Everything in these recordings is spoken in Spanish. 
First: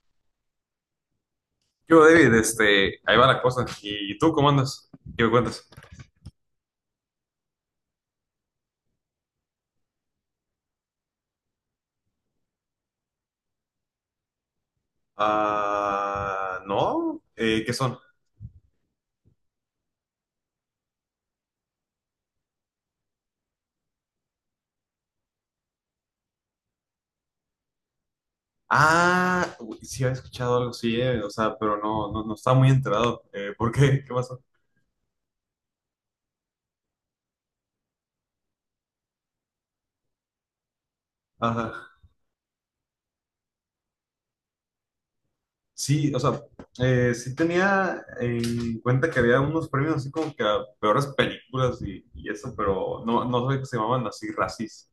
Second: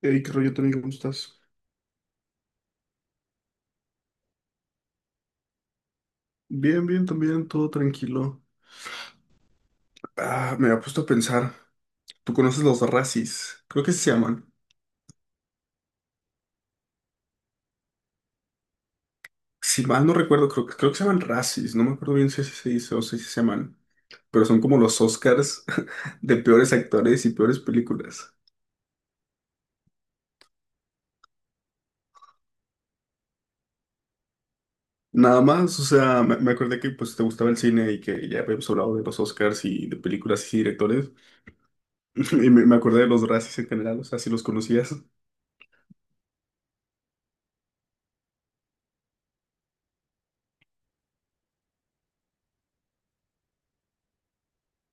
Hey, qué rollo, Tony, ¿cómo estás? Yo, David, ahí va la cosa. ¿Y tú cómo andas? ¿Qué me cuentas? Bien, bien, también, todo tranquilo. Ah, me ha puesto a pensar. ¿Tú conoces los racis? Creo que se llaman. Ah, no. ¿Qué son? Si mal no recuerdo, creo que se llaman racis. No me acuerdo bien si así se dice o si así se llaman. Pero son como los Oscars de peores actores y peores películas. Ah, uy, sí había escuchado algo, sí, o sea, pero no, no, no estaba muy enterado. ¿Por qué? ¿Qué pasó? Nada más, o sea, me acordé que pues te gustaba el cine y que ya habíamos hablado de los Oscars y de películas y directores. Ajá. Y me acordé de los racis en general, o sea, si los conocías. Sí, o sea, sí tenía en cuenta que había unos premios así como que a peores películas y eso, pero no, no sabía que se llamaban así, racis.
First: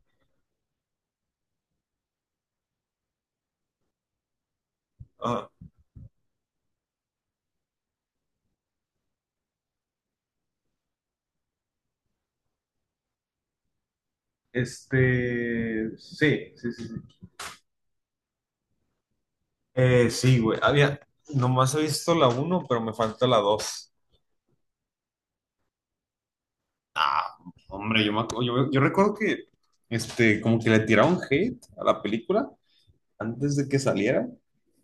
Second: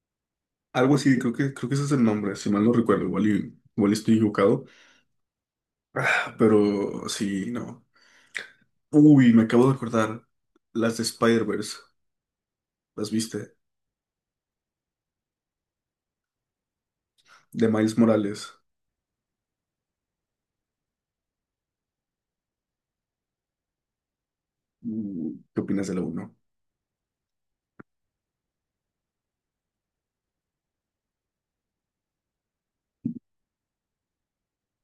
Algo así, creo que ese es el nombre, si mal no recuerdo, igual, igual estoy equivocado. Ajá. Ah, pero sí, no. Uy, me acabo de acordar. Las de Spider-Verse, ¿las viste? Sí, sí, sí, sí. De Miles Morales. Sí, güey. Nomás he visto la uno, pero me falta la dos. ¿Qué opinas de la uno? Ah, hombre, yo, me, acu- yo recuerdo que como que le tiraron hate a la película antes de que saliera.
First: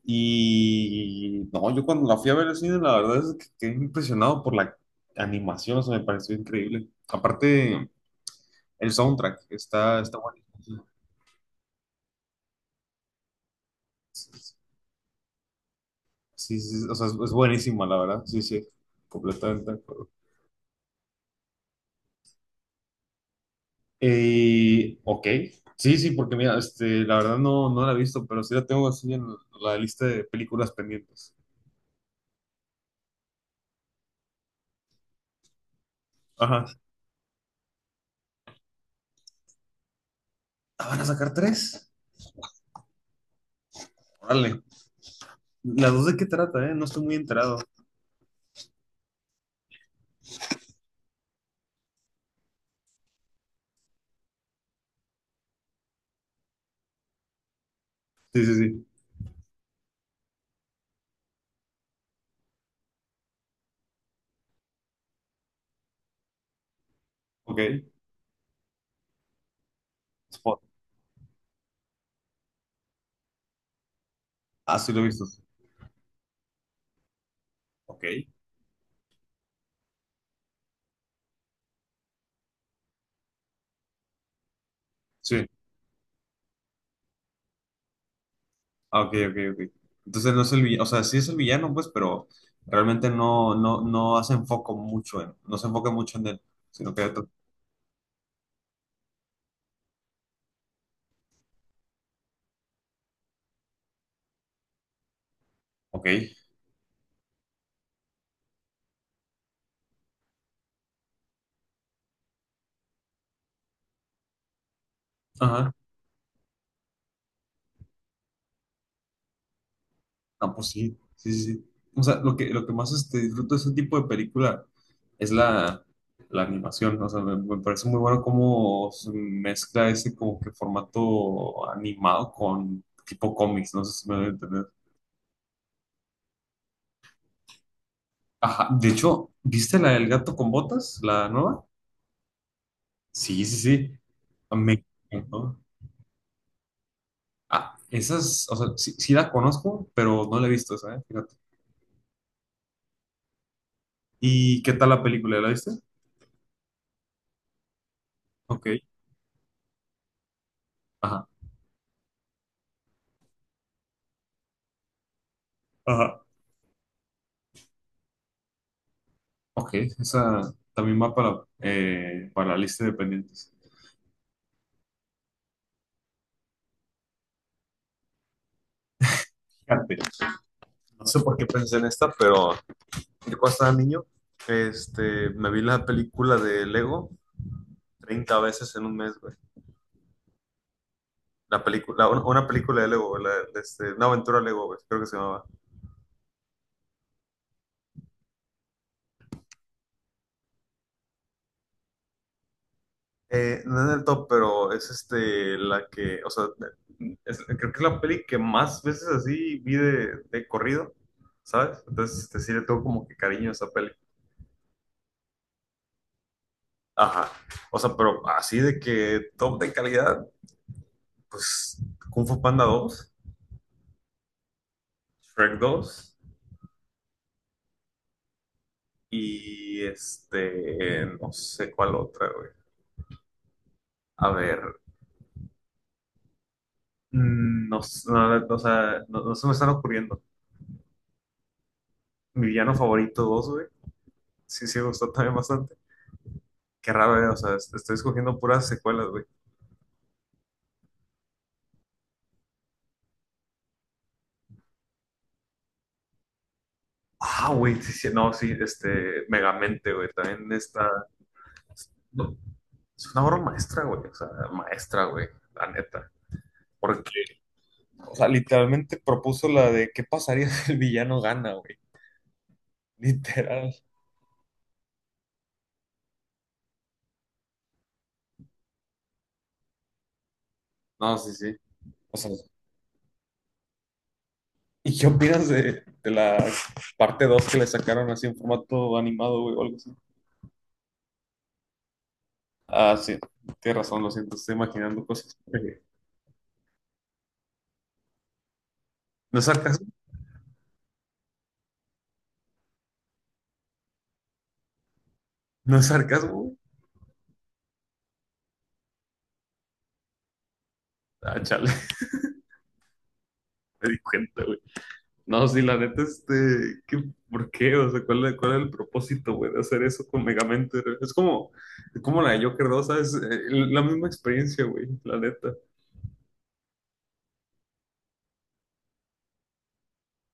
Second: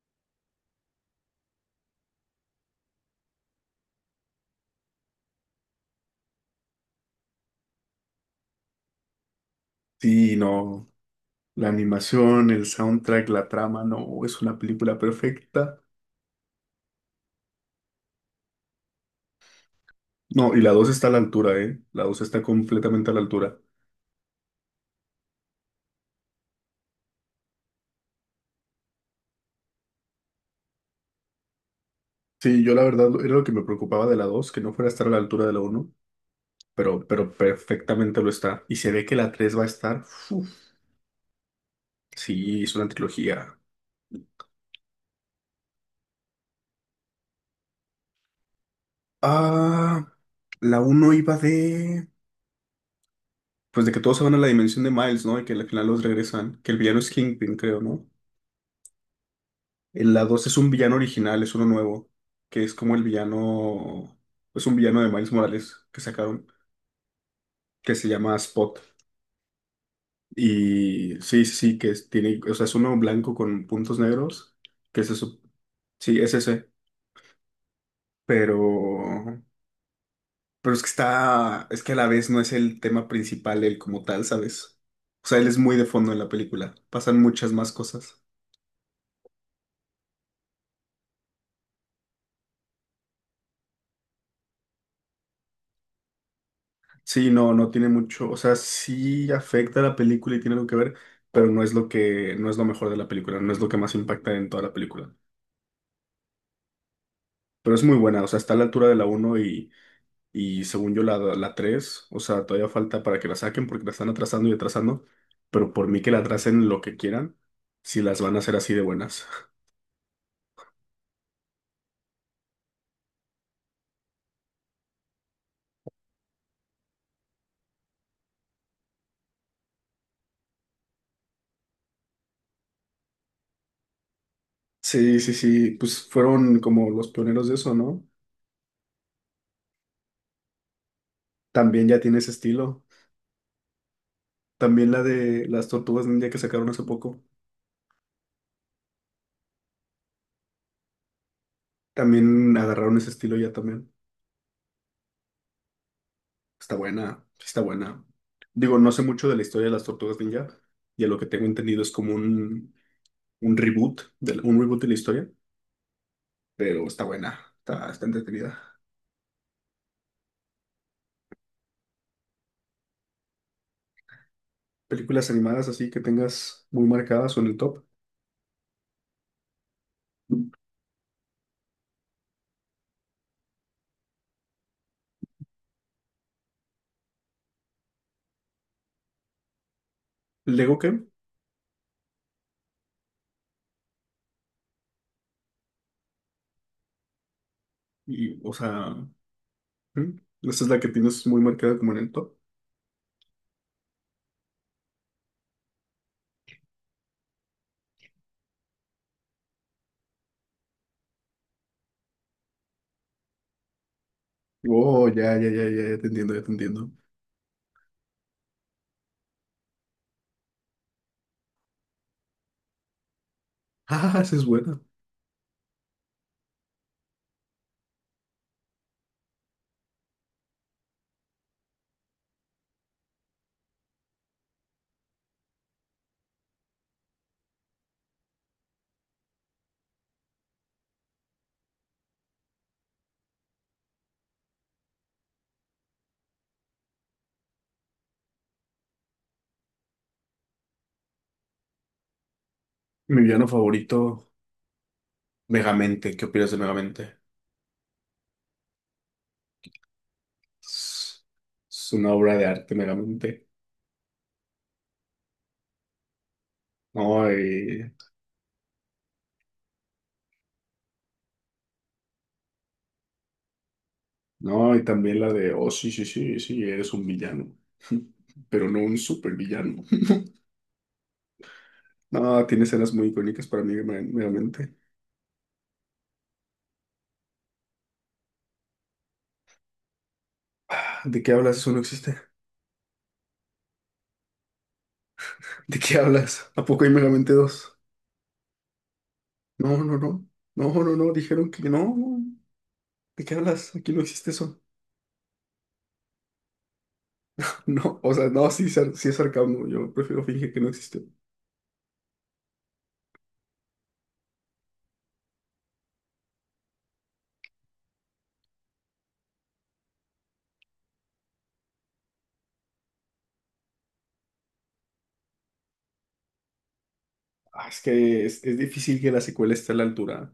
Y no, yo cuando la fui a ver al cine, la verdad es que quedé impresionado por la animación, o sea, me pareció increíble. Aparte, el soundtrack está Sí, buenísimo. no. La animación, el soundtrack, la trama, no, es Sí, una película perfecta. sí, sí, o sea, es buenísima, la verdad. Sí, sí, completamente. No, y la dos está a la altura, ¿eh? La dos está completamente a la altura. Ok, sí, sí, porque mira, la verdad no, no la he visto, pero sí la tengo así en la lista de películas pendientes. Sí, yo la verdad era lo que me preocupaba de la 2 que no fuera a estar a la altura de la uno, Ajá. pero perfectamente lo está. Y se ve que la 3 va a estar. Uf, Ah, ¿van a sacar tres? sí, es una trilogía. Órale. ¿Las dos de qué trata, eh? No estoy muy enterado. Ah, la uno iba de. Pues de que todos se van a la dimensión de Miles, ¿no? Y que al final los regresan. Que el villano es Kingpin, creo, ¿no? Sí, sí, sí. En la 2 es un villano original, es uno nuevo. Que es como el villano. Es un villano de Miles Morales que sacaron. Ok. Que se llama Spot. Spot. Y sí, sí, sí, tiene. O sea, es uno blanco con puntos negros. Ah, sí lo Que he es visto. eso. Sí, es ese. Ok. Pero. Pero es que está, es que a la vez no es el tema principal él como tal, ¿sabes? O sea, Sí. él es muy de fondo en la película. Pasan muchas más cosas. Ah, ok, ok, ok. Entonces no es el villano, o sea, sí es el villano, pues, pero realmente no, no, no hace enfoco mucho en, no se enfoca mucho en él, sino que. Sí, no, no tiene mucho, o sea, sí afecta a la película y tiene algo que ver, pero no es lo mejor de la película, no es lo que más impacta en toda la película. Ok. Pero es muy buena, o sea, está a la altura de la uno y según yo la tres, o sea, todavía falta para que la saquen porque la están atrasando y atrasando, Ajá. pero por mí que la atrasen lo que quieran, si las van a hacer así de buenas. No, pues sí, sí, sí, sí. O sea, lo que más disfruto de ese tipo de película es la animación. O sea, me parece muy bueno cómo se mezcla ese como que formato animado con tipo cómics. No sé si me voy a entender. Sí, sí, sí, pues fueron como los pioneros de eso, ¿no? Ajá, de hecho, ¿viste la del gato con botas, la nueva? También ya tiene ese estilo. Sí, sí, sí. Me También la de encantó. las tortugas ninja que sacaron hace poco. Ah, esas, o sea, sí, sí la conozco, pero no la he visto esa, ¿eh? Fíjate. También agarraron ese estilo ya también. ¿Y qué tal la película? ¿La viste? Está buena, sí está buena. Ok. Digo, no sé mucho de la historia de las tortugas ninja y a lo que Ajá. tengo entendido es como un un reboot de la historia, Ajá. pero está buena, está entretenida. Ok, esa también va para la lista de pendientes. Películas animadas así que tengas muy marcadas o en el top. Fíjate, no sé por qué pensé en esta, pero yo cuando estaba niño, me vi la película de Lego 30 veces en un mes, güey. ¿Lego qué? La película, una película de Lego, güey, una aventura Lego, güey, creo que se llamaba. Y, o sea, ¿hmm? Esa es la que tienes muy marcada como en el top. No es el top, pero es la que, o sea, creo que es la peli que más veces así vi de corrido, ¿sabes? Entonces, sí le tengo como que cariño a esa peli. Oh, ya, ya, ya, ya, ya te entiendo, ya te entiendo. Ajá. O sea, pero así de que top de calidad, pues Kung Fu Panda dos, Ah, esa es buena. Shrek dos, y no sé cuál otra, güey. A ver, no, no, o sea, no, no se me están ocurriendo. Mi villano favorito dos, güey. Sí, sí, me gustó también bastante. Qué raro, güey. O sea, estoy escogiendo puras secuelas, güey. Mi villano favorito, Megamente. ¿Qué opinas de Megamente? Ah, güey, sí, sí, no, sí, Megamente, güey. También está. Es es una obra de arte, Es una obra Megamente. maestra, güey. O sea, maestra, güey. La neta. Porque No, y, O sea, literalmente propuso la de qué pasaría si el villano gana, güey. Literal. no, y también la de, oh, sí, sí, sí, sí, eres un villano. Pero no un supervillano. No, sí, sí. O sea, No, tiene escenas muy icónicas para mí, Megamente. ¿y qué opinas de la parte 2 que le sacaron así en formato animado, güey, o algo así? Ah, ¿De qué hablas? Eso no existe. Ah, sí, tienes razón, lo siento, estoy imaginando cosas. ¿De Eh, qué hablas? ¿A poco hay Megamente dos? ¿No es No, no, sarcasmo? no. No, no, no. Dijeron que no. ¿De qué hablas? Aquí no existe eso. ¿No es sarcasmo, güey? No, o sea, no, sí, sí es sarcasmo. Yo prefiero fingir que no existe. Ah, chale, me di cuenta, güey. No, sí, la neta, ¿qué, por qué? O sea, ¿cuál era el propósito, güey, de hacer eso con Megamente? es como, la de Joker 2, ¿sabes? La misma experiencia, güey, la neta. Ah, es que es difícil que la secuela esté a la altura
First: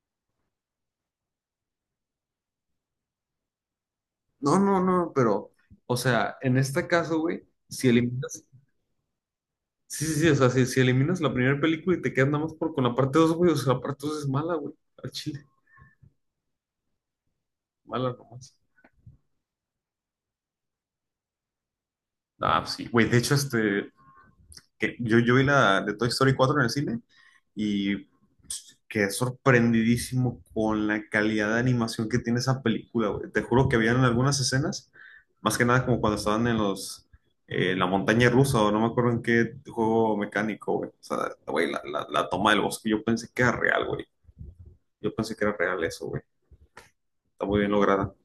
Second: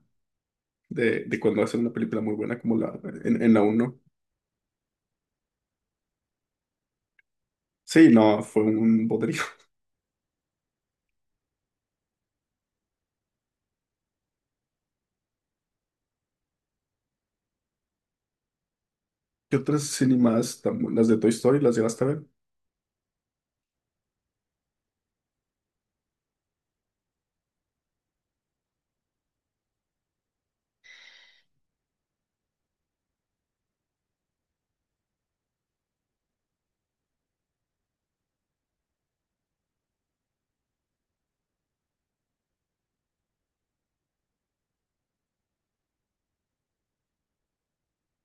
de cuando hacen una película muy buena como la en la uno. No, no, no, pero, o sea, en este caso, güey, si Sí, no, eliminas, fue un bodrio. sí, sí, sí, o sea, si eliminas la primera película y te quedas nada más con la parte 2, güey, o sea, la parte 2 es mala, güey, al chile, mala nomás. ¿Qué otras animadas están buenas? Las de Toy Story, las llegaste a ver. Ah, pues sí, güey, de hecho, que yo vi la de Toy Story 4 en el cine y quedé sorprendidísimo con la calidad de animación que tiene esa película, güey. Te juro que habían algunas escenas, más que nada como cuando estaban en los, la montaña rusa o no me acuerdo en qué juego mecánico, güey. O sea, güey, la toma del bosque, yo pensé que era real, güey. Yo pensé que era real eso, güey. Está muy bien lograda.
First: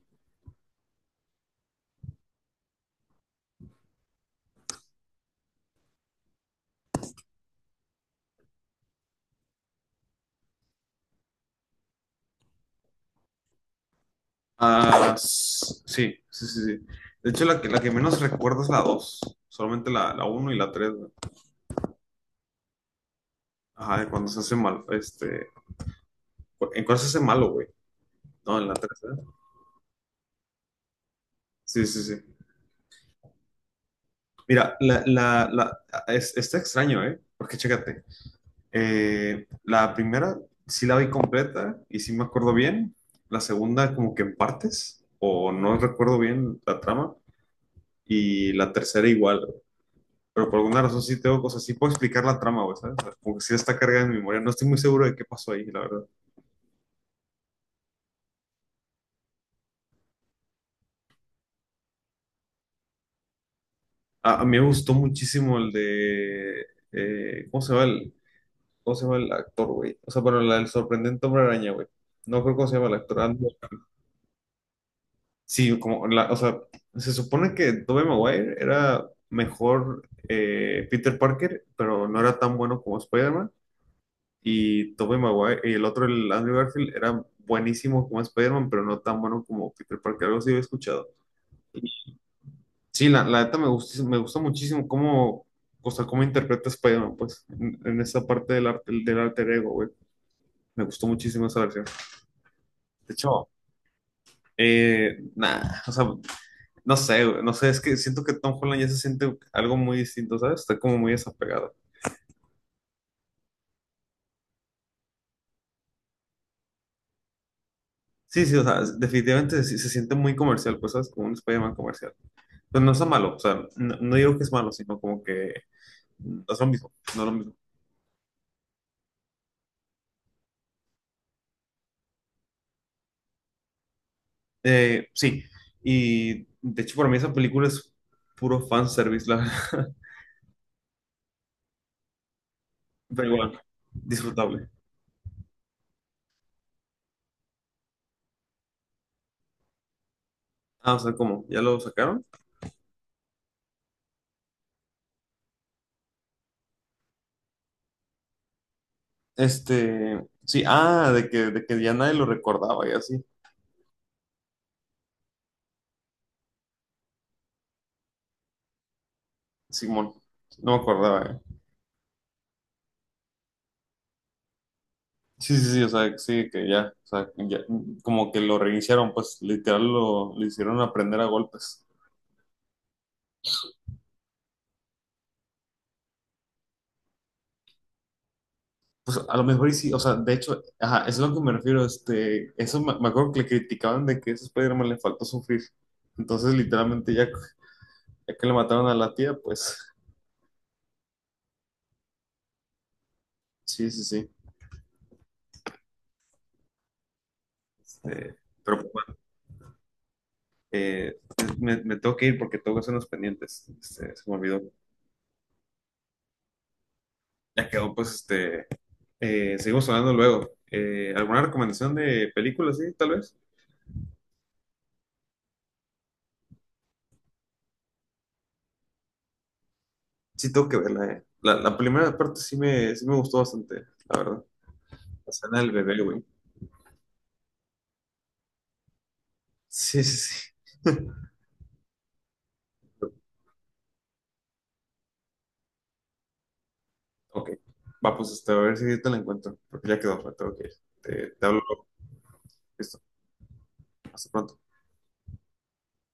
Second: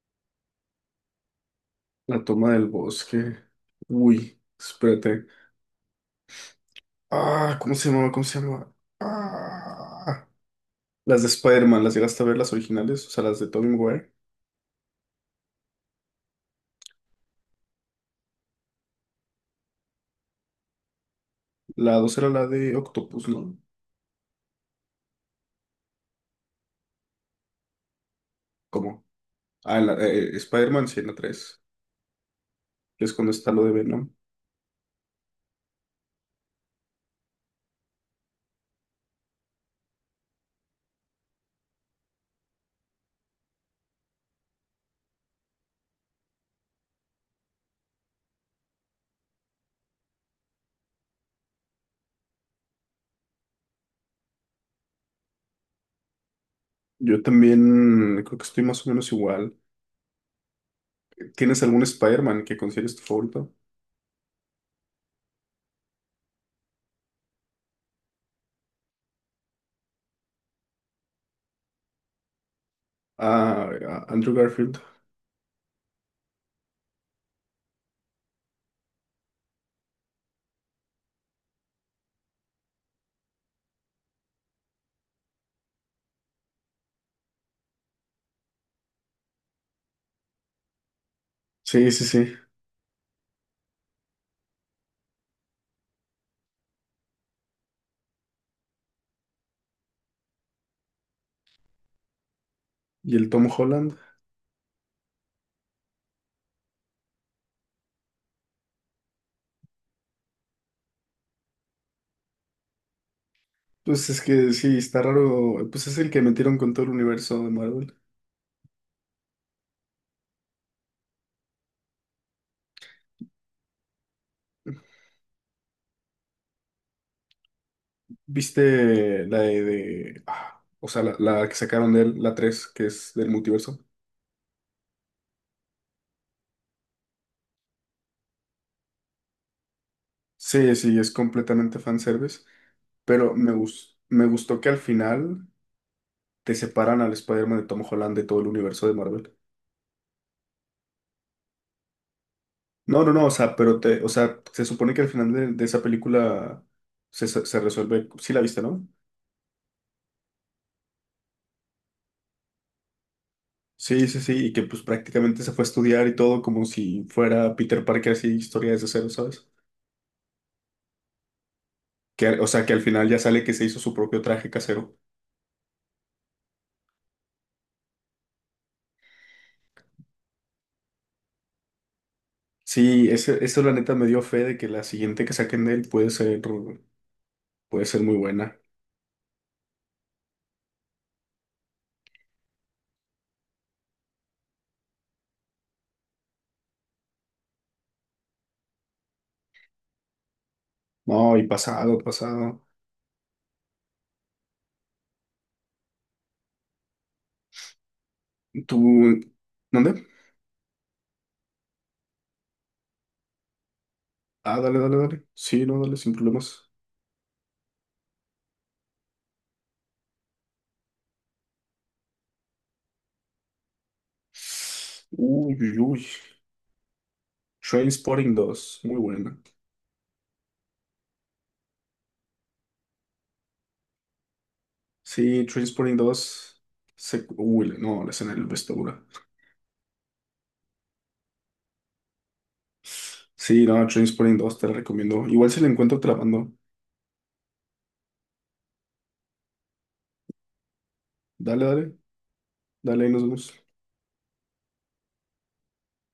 La toma del bosque. Uy, espérate. Ah, ¿cómo se llamaba? ¿Cómo se llamaba? Ah, las de Spider-Man, las llegaste a ver, las originales, o sea, las de Tobey Maguire. Ah, sí, sí, sí, sí. De hecho, la que menos recuerdo es la dos, solamente la uno y la tres. La 2 era la de Octopus, ¿no? Ajá, de cuando se hace mal, ¿en cuál se hace malo, güey? No, en la ¿Cómo? tercera. Ah, Spider-Man, sí, en la 3. Sí, sí, sí. Que es cuando está lo de Venom. Mira, está extraño, ¿eh? Porque chécate, la primera sí la vi completa y sí me acuerdo bien, la segunda como que en partes, o no recuerdo bien la trama, y la tercera igual, güey. Pero por alguna razón sí tengo cosas, sí puedo explicar la trama, güey, ¿sabes? O sea, como que sí está cargada en mi memoria, no estoy muy seguro de qué pasó ahí, la verdad. Yo también creo que estoy más o menos igual. ¿Tienes algún Spider-Man que consideres tu favorito? A mí me gustó muchísimo el ¿cómo se llama? ¿Cómo se llama el actor, güey? O sea, bueno, el sorprendente hombre araña, güey. No creo cómo se llama el actor. Andrew-. Ah, Andrew Garfield. Sí, como la, o sea, se supone que Tobey Maguire era mejor, Peter Parker, pero no era tan bueno como Spider-Man. Y Tobey Maguire, y el otro, el Andrew Garfield, era buenísimo como Spider-Man, pero no tan bueno como Peter Parker. Algo así había escuchado. Y Sí, sí, sí. sí, la neta me gusta, muchísimo cómo, o sea, cómo interpreta Spider-Man, pues, en esa parte del arte, del alter ego, güey. Me gustó muchísimo esa versión. De ¿Y el Tom hecho, Holland? nah, o sea, no sé, güey, no sé, es que siento que Tom Holland ya se siente algo muy distinto, ¿sabes? Está como muy desapegado. Pues es que sí, está raro. Pues es el que metieron con todo el universo de Marvel. Sí, sí, o sea, definitivamente se siente muy comercial, pues, ¿sabes? Como un Spider-Man comercial. Pero no está malo, o sea, no, no digo que es malo, sino como que no es lo mismo, no es lo mismo. ¿Viste o sea, la que sacaron de él, la 3 que es del multiverso? Sí, y de hecho para mí esa película es puro fanservice, la verdad. Sí, sí, es completamente fanservice. Pero Pero igual, me gustó disfrutable. que al final te separan al Spider-Man de Tom Holland de todo el universo de Marvel. Ah, o sea, ¿cómo? ¿Ya lo sacaron? No, no, no, o sea, o sea, se supone que al final de esa película se resuelve, sí la viste, ¿no? Sí, ah, de que ya nadie lo recordaba y así. Sí, sí, sí, y que pues prácticamente se fue a estudiar y todo como si fuera Peter Parker así, historia desde cero, ¿sabes? Simón, no me acordaba, eh. Que, o sea, que al final ya sale que se hizo su propio traje casero. Sí, sí, sí, o sea, sí, que ya, o sea, ya, como que lo reiniciaron, pues literal lo hicieron aprender a golpes. Sí, eso la neta me dio fe de que la siguiente que saquen de él puede ser muy buena. Pues a lo mejor y sí, o sea, de hecho, ajá, eso es a lo que me refiero, eso me acuerdo que le criticaban de que a ese Spider-Man le faltó sufrir. Entonces, literalmente, ya que le mataron a la tía, pues, No, y pasado, pasado. sí, sí, sí. Este, pero pues, bueno, ¿Tú, dónde? eh, me tengo que ir porque tengo que hacer unos pendientes, se me Ah, olvidó. dale, dale, dale. Sí, no, dale, sin problemas. Ya quedó, pues, seguimos hablando luego. ¿Alguna recomendación de película, sí, tal vez? Uy, uy, uy. Trainspotting dos, muy buena. Sí, tengo que verla, eh. La primera parte sí me gustó bastante, la verdad. La Sí, escena del Trainspotting bebé, güey. dos uy, no, la escena del vestidura. Sí, sí, sí. Sí, no, Trainspotting dos te la recomiendo. Igual si la encuentro, te. Ok. Va, pues a ver si te la encuentro, porque ya quedó, me tengo que ir. Te hablo Dale, luego. dale, Listo. dale, ahí nos vemos. Hasta pronto.